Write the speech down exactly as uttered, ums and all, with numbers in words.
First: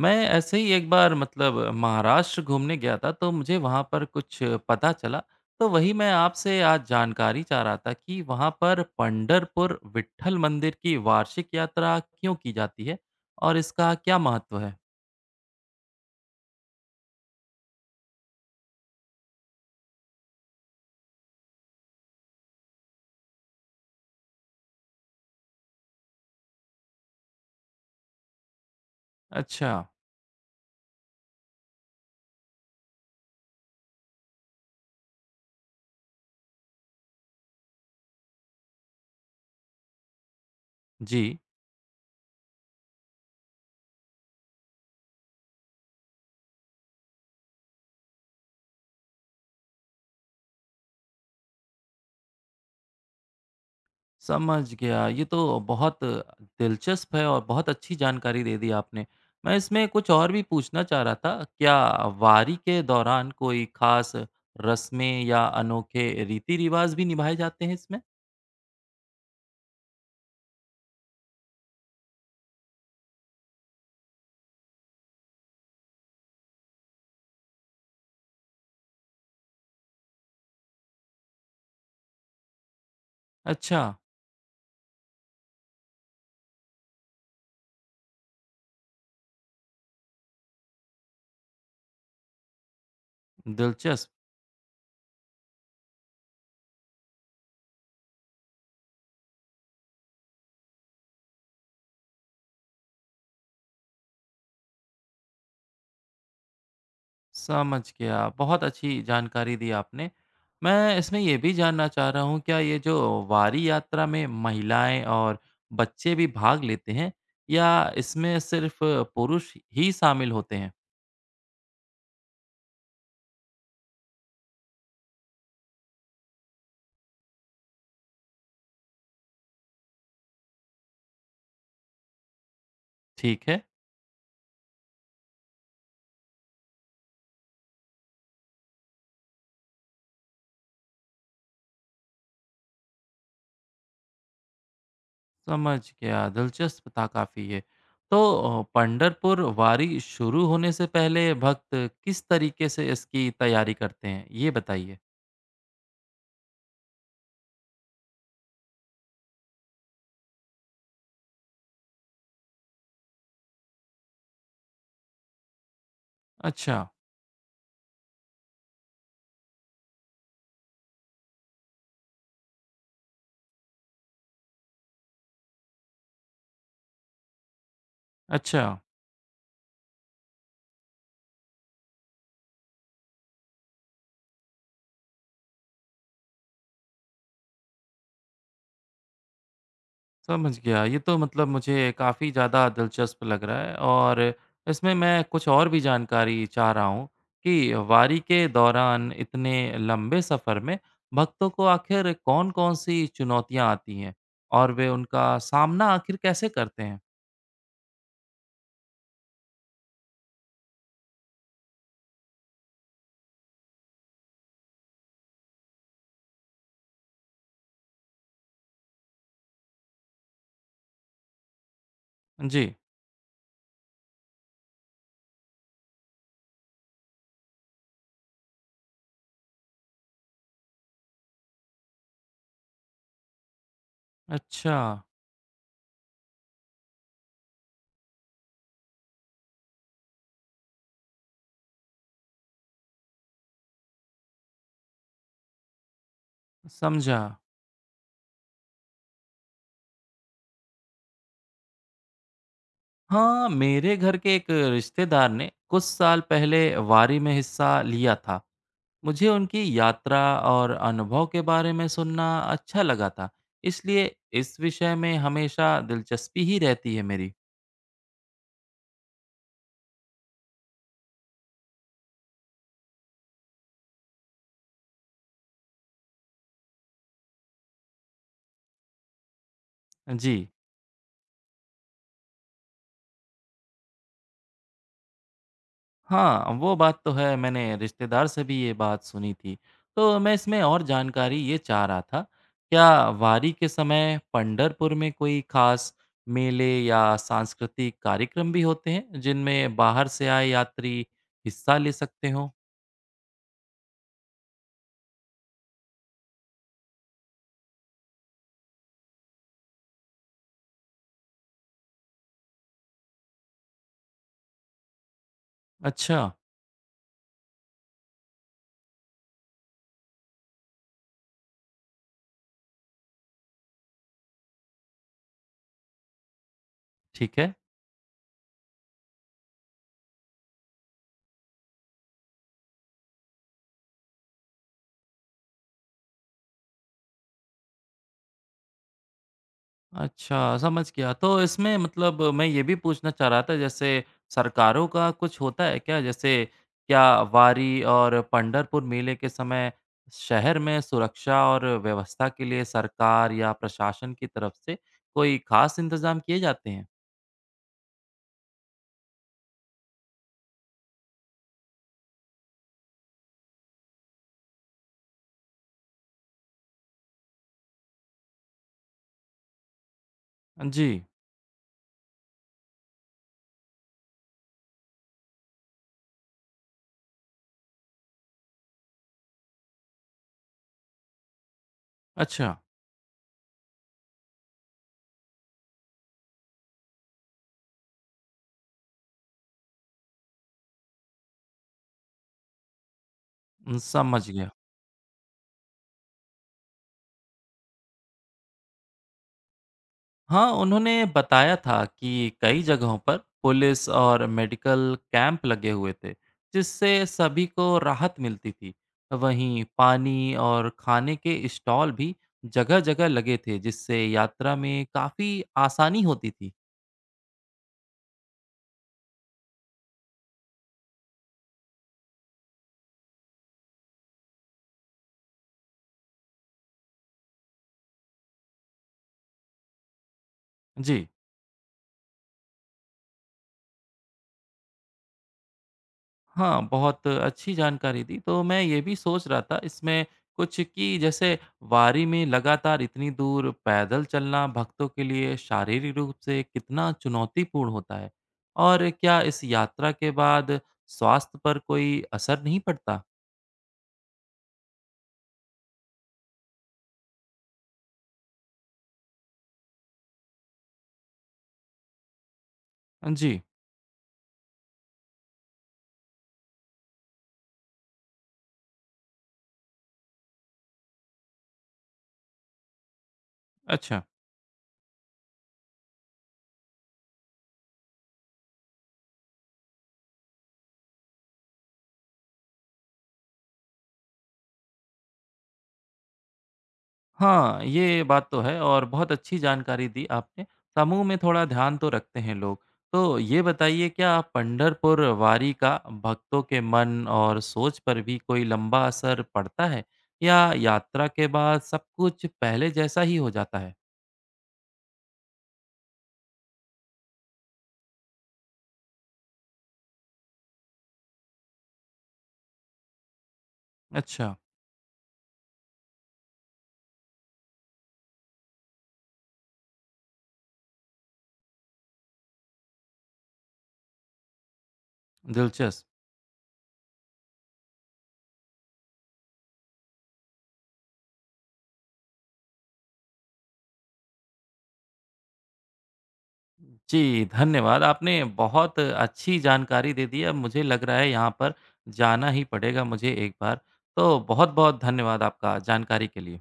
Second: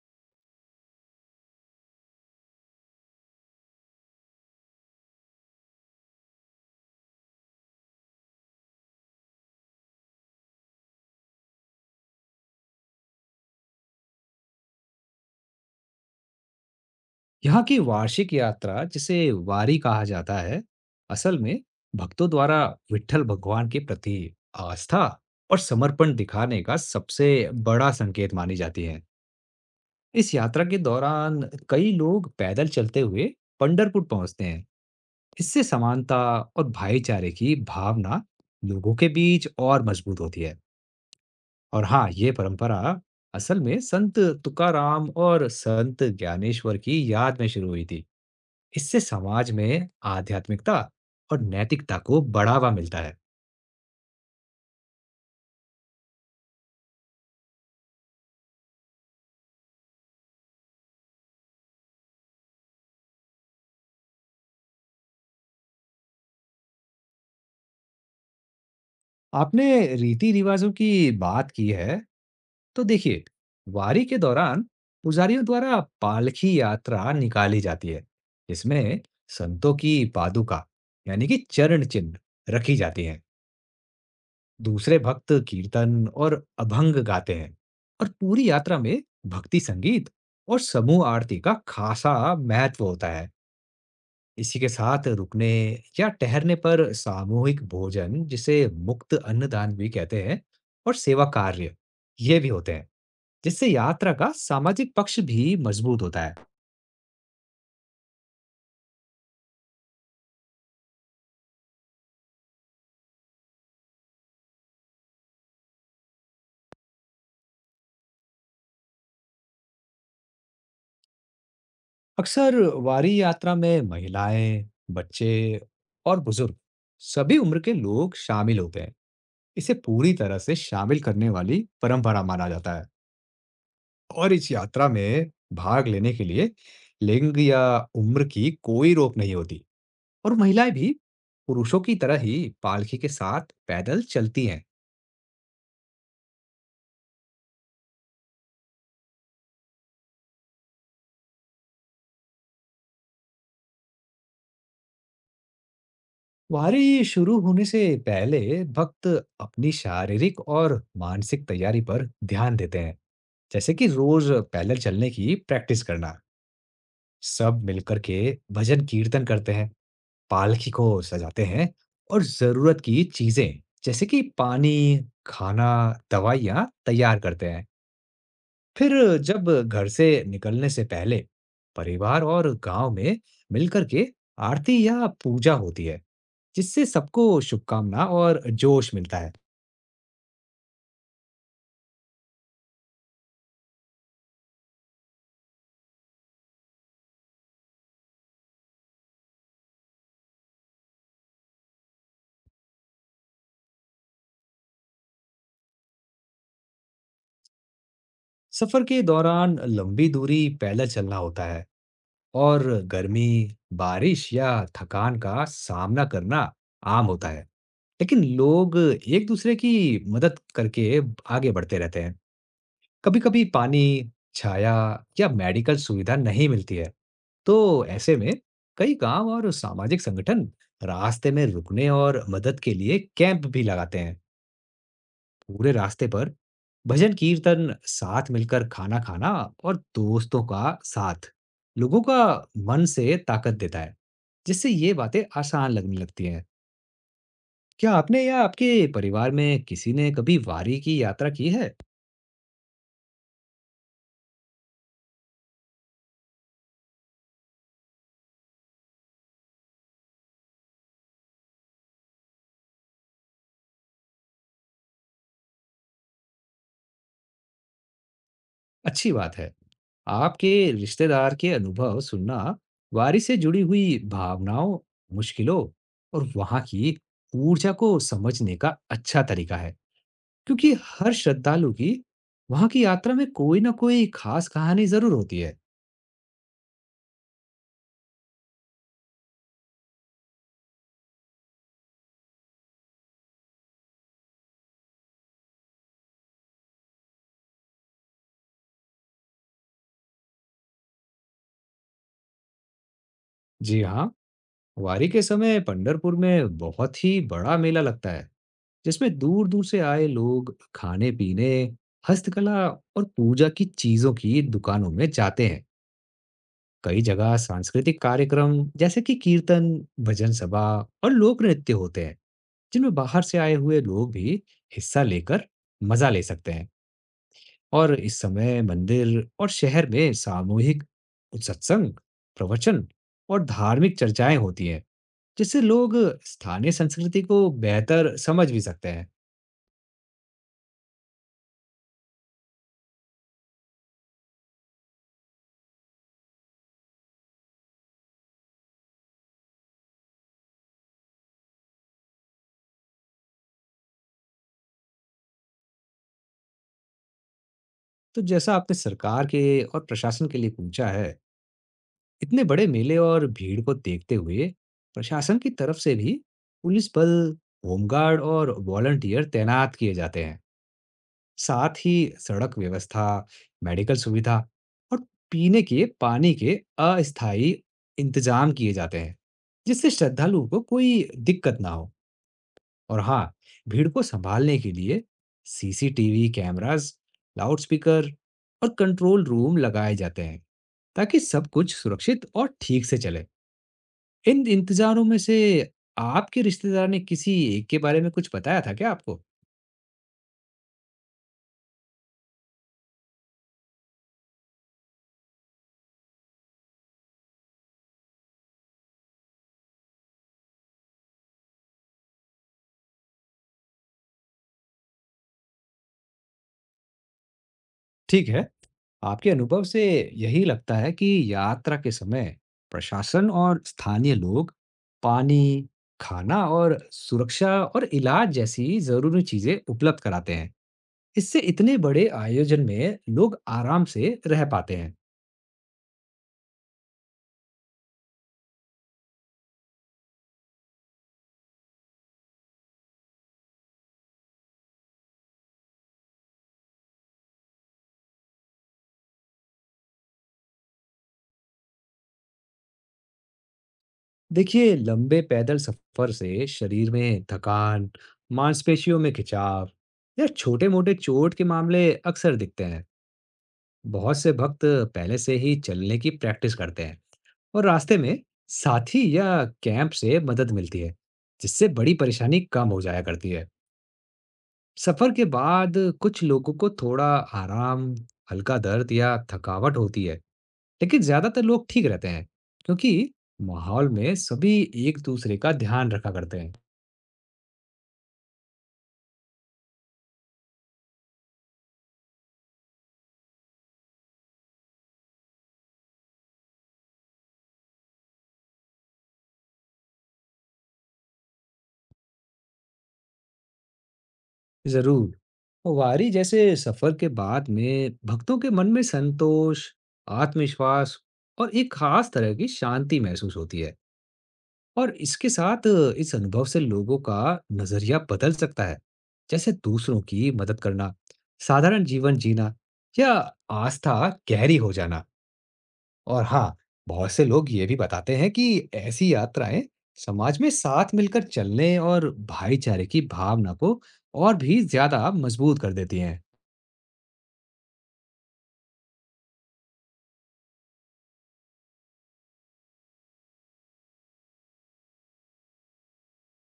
मैं ऐसे ही एक बार मतलब महाराष्ट्र घूमने गया था तो मुझे वहाँ पर कुछ पता चला। तो वही मैं आपसे आज जानकारी चाह रहा था कि वहाँ पर पंढरपुर विट्ठल मंदिर की वार्षिक यात्रा क्यों की जाती है और इसका क्या महत्व है। यहाँ की वार्षिक यात्रा जिसे वारी कहा जाता है असल में भक्तों द्वारा विट्ठल भगवान के प्रति आस्था और समर्पण दिखाने का सबसे बड़ा संकेत मानी जाती है। अच्छा। इस यात्रा के दौरान कई लोग पैदल चलते हुए पंढरपुर पहुंचते हैं। इससे समानता और भाईचारे की भावना लोगों के बीच और मजबूत होती है। जी। और हाँ, ये परंपरा असल में संत तुकाराम और संत ज्ञानेश्वर की याद में शुरू हुई थी। इससे समाज में आध्यात्मिकता और नैतिकता को बढ़ावा मिलता है। समझ गया। ये तो बहुत दिलचस्प है और बहुत अच्छी जानकारी दे दी आपने। मैं इसमें कुछ और भी पूछना चाह रहा था, क्या वारी के दौरान कोई खास रस्में या अनोखे रीति-रिवाज़ भी निभाए जाते हैं इसमें? आपने रीति रिवाजों की बात की है, तो देखिए, वारी के दौरान पुजारियों द्वारा पालकी यात्रा निकाली जाती है, जिसमें संतों की पादुका यानी कि चरण चिन्ह रखी जाती हैं। अच्छा, दूसरे भक्त कीर्तन और अभंग गाते हैं और पूरी यात्रा में भक्ति संगीत और समूह आरती का खासा महत्व होता है। दिलचस्प। इसी के साथ रुकने या ठहरने पर सामूहिक भोजन जिसे मुक्त अन्नदान भी कहते हैं, और सेवा कार्य ये भी होते हैं, जिससे यात्रा का सामाजिक पक्ष भी मजबूत होता है। समझ गया, बहुत अच्छी जानकारी दी आपने। मैं इसमें ये भी जानना चाह रहा हूँ, क्या ये जो वारी यात्रा में महिलाएँ और बच्चे भी भाग लेते हैं या इसमें सिर्फ़ पुरुष ही शामिल होते हैं? अक्सर वारी यात्रा में महिलाएं, बच्चे और बुजुर्ग, सभी उम्र के लोग शामिल होते हैं। इसे पूरी तरह से शामिल करने वाली परंपरा माना जाता है। ठीक है। और इस यात्रा में भाग लेने के लिए लिंग या उम्र की कोई रोक नहीं होती और महिलाएं भी पुरुषों की तरह ही पालकी के साथ पैदल चलती हैं। समझ गया, दिलचस्प था काफी ये। तो अ, पंढरपुर वारी शुरू होने से पहले भक्त किस तरीके से इसकी तैयारी करते हैं ये बताइए। वारी शुरू होने से पहले भक्त अपनी शारीरिक और मानसिक तैयारी पर ध्यान देते हैं, जैसे कि रोज पैदल चलने की प्रैक्टिस करना। अच्छा। सब मिलकर के भजन कीर्तन करते हैं, पालकी को सजाते हैं और जरूरत की चीजें जैसे कि पानी, खाना, दवाइयाँ तैयार करते हैं। अच्छा, फिर जब घर से निकलने से पहले परिवार और गांव में मिलकर के आरती या पूजा होती है, जिससे सबको शुभकामना और जोश मिलता है। समझ गया, ये तो मतलब मुझे काफ़ी ज़्यादा दिलचस्प लग रहा है। और इसमें मैं कुछ और भी जानकारी चाह रहा हूँ कि वारी के दौरान इतने लंबे सफ़र में भक्तों को आखिर कौन-कौन सी चुनौतियाँ आती हैं और वे उनका सामना आखिर कैसे करते हैं। सफर के दौरान लंबी दूरी पैदल चलना होता है और गर्मी, बारिश या थकान का सामना करना आम होता है, लेकिन लोग एक दूसरे की मदद करके आगे बढ़ते रहते हैं। जी। कभी-कभी पानी, छाया या मेडिकल सुविधा नहीं मिलती है। तो ऐसे में कई गांव और सामाजिक संगठन रास्ते में रुकने और मदद के लिए कैंप भी लगाते हैं। अच्छा। पूरे रास्ते पर भजन कीर्तन, साथ मिलकर खाना खाना और दोस्तों का साथ लोगों का मन से ताकत देता है, जिससे ये बातें आसान लगने लगती हैं। समझा। क्या आपने या आपके परिवार में किसी ने कभी वारी की यात्रा की है? हाँ, मेरे घर के एक रिश्तेदार ने कुछ साल पहले वारी में हिस्सा लिया था। मुझे उनकी यात्रा और अनुभव के बारे में सुनना अच्छा लगा था, इसलिए इस विषय में हमेशा दिलचस्पी ही रहती है मेरी। अच्छी बात है। आपके रिश्तेदार के अनुभव सुनना वारी से जुड़ी हुई भावनाओं, मुश्किलों और वहां की ऊर्जा को समझने का अच्छा तरीका है, जी। क्योंकि हर श्रद्धालु की वहां की यात्रा में कोई ना कोई खास कहानी जरूर होती है। हाँ, वो बात तो है, मैंने रिश्तेदार से भी ये बात सुनी थी। तो मैं इसमें और जानकारी ये चाह रहा था, क्या वारी के समय पंढरपुर में कोई खास मेले या सांस्कृतिक कार्यक्रम भी होते हैं, जिनमें बाहर से आए यात्री हिस्सा ले सकते हों? जी हाँ, वारी के समय पंढरपुर में बहुत ही बड़ा मेला लगता है, जिसमें दूर दूर से आए लोग खाने पीने, हस्तकला और पूजा की चीजों की दुकानों में जाते हैं। अच्छा, कई जगह सांस्कृतिक कार्यक्रम जैसे कि कीर्तन, भजन सभा और लोक नृत्य होते हैं, जिनमें बाहर से आए हुए लोग भी हिस्सा लेकर मजा ले सकते हैं। ठीक है। और इस समय मंदिर और शहर में सामूहिक सत्संग, प्रवचन और धार्मिक चर्चाएं होती हैं, जिससे लोग स्थानीय संस्कृति को बेहतर समझ भी सकते हैं। अच्छा, समझ गया। तो इसमें मतलब मैं ये भी पूछना चाह रहा था, जैसे सरकारों का कुछ होता है क्या? जैसे क्या वारी और पंढरपुर मेले के समय शहर में सुरक्षा और व्यवस्था के लिए सरकार या प्रशासन की तरफ से कोई ख़ास इंतज़ाम किए जाते हैं? तो जैसा आपने सरकार के और प्रशासन के लिए पूछा है, इतने बड़े मेले और भीड़ को देखते हुए प्रशासन की तरफ से भी पुलिस बल, होमगार्ड और वॉलंटियर तैनात किए जाते हैं। जी। साथ ही सड़क व्यवस्था, मेडिकल सुविधा और पीने के पानी के अस्थायी इंतजाम किए जाते हैं, जिससे श्रद्धालुओं को कोई दिक्कत ना हो। अच्छा। और हाँ, भीड़ को संभालने के लिए C C T V cameras, loudspeaker और कंट्रोल रूम लगाए जाते हैं, ताकि सब कुछ सुरक्षित और ठीक से चले। उम, समझ इन गया। इंतज़ारों में से आपके रिश्तेदार ने किसी एक के बारे में कुछ बताया था क्या आपको? हाँ, उन्होंने बताया था कि कई जगहों पर पुलिस और मेडिकल कैंप लगे हुए थे, जिससे सभी को राहत मिलती थी। वहीं पानी और खाने के स्टॉल भी जगह-जगह लगे थे, जिससे यात्रा में काफ़ी आसानी होती थी। ठीक है, आपके अनुभव से यही लगता है कि यात्रा के समय प्रशासन और स्थानीय लोग पानी, खाना और सुरक्षा और इलाज जैसी ज़रूरी चीज़ें उपलब्ध कराते हैं। जी। इससे इतने बड़े आयोजन में लोग आराम से रह पाते हैं। हाँ, बहुत अच्छी जानकारी दी। तो मैं ये भी सोच रहा था इसमें कुछ, कि जैसे वारी में लगातार इतनी दूर पैदल चलना भक्तों के लिए शारीरिक रूप से कितना चुनौतीपूर्ण होता है? और क्या इस यात्रा के बाद स्वास्थ्य पर कोई असर नहीं पड़ता? देखिए लंबे पैदल सफर से शरीर में थकान, मांसपेशियों में खिंचाव या छोटे-मोटे चोट के मामले अक्सर दिखते हैं। जी। बहुत से भक्त पहले से ही चलने की प्रैक्टिस करते हैं और रास्ते में साथी या कैंप से मदद मिलती है, जिससे बड़ी परेशानी कम हो जाया करती है। अच्छा। सफर के बाद कुछ लोगों को थोड़ा आराम, हल्का दर्द या थकावट होती है, लेकिन ज्यादातर लोग ठीक रहते हैं, क्योंकि माहौल में सभी एक दूसरे का ध्यान रखा करते हैं। हाँ, ये बात तो है और बहुत अच्छी जानकारी दी आपने। समूह में थोड़ा ध्यान तो रखते हैं लोग। तो ये बताइए, क्या आप पंढरपुर वारी का भक्तों के मन और सोच पर भी कोई लंबा असर पड़ता है? या यात्रा के बाद सब कुछ पहले जैसा ही हो जाता है? जरूर, वारी जैसे सफर के बाद में भक्तों के मन में संतोष, आत्मविश्वास और एक खास तरह की शांति महसूस होती है। अच्छा, और इसके साथ इस अनुभव से लोगों का नजरिया बदल सकता है, जैसे दूसरों की मदद करना, साधारण जीवन जीना या आस्था गहरी हो जाना। दिलचस्प। और हाँ, बहुत से लोग ये भी बताते हैं कि ऐसी यात्राएं समाज में साथ मिलकर चलने और भाईचारे की भावना को और भी ज्यादा मजबूत कर देती हैं। जी, धन्यवाद। आपने बहुत अच्छी जानकारी दे दी। अब मुझे लग रहा है यहाँ पर जाना ही पड़ेगा मुझे एक बार। तो बहुत-बहुत धन्यवाद आपका जानकारी के लिए।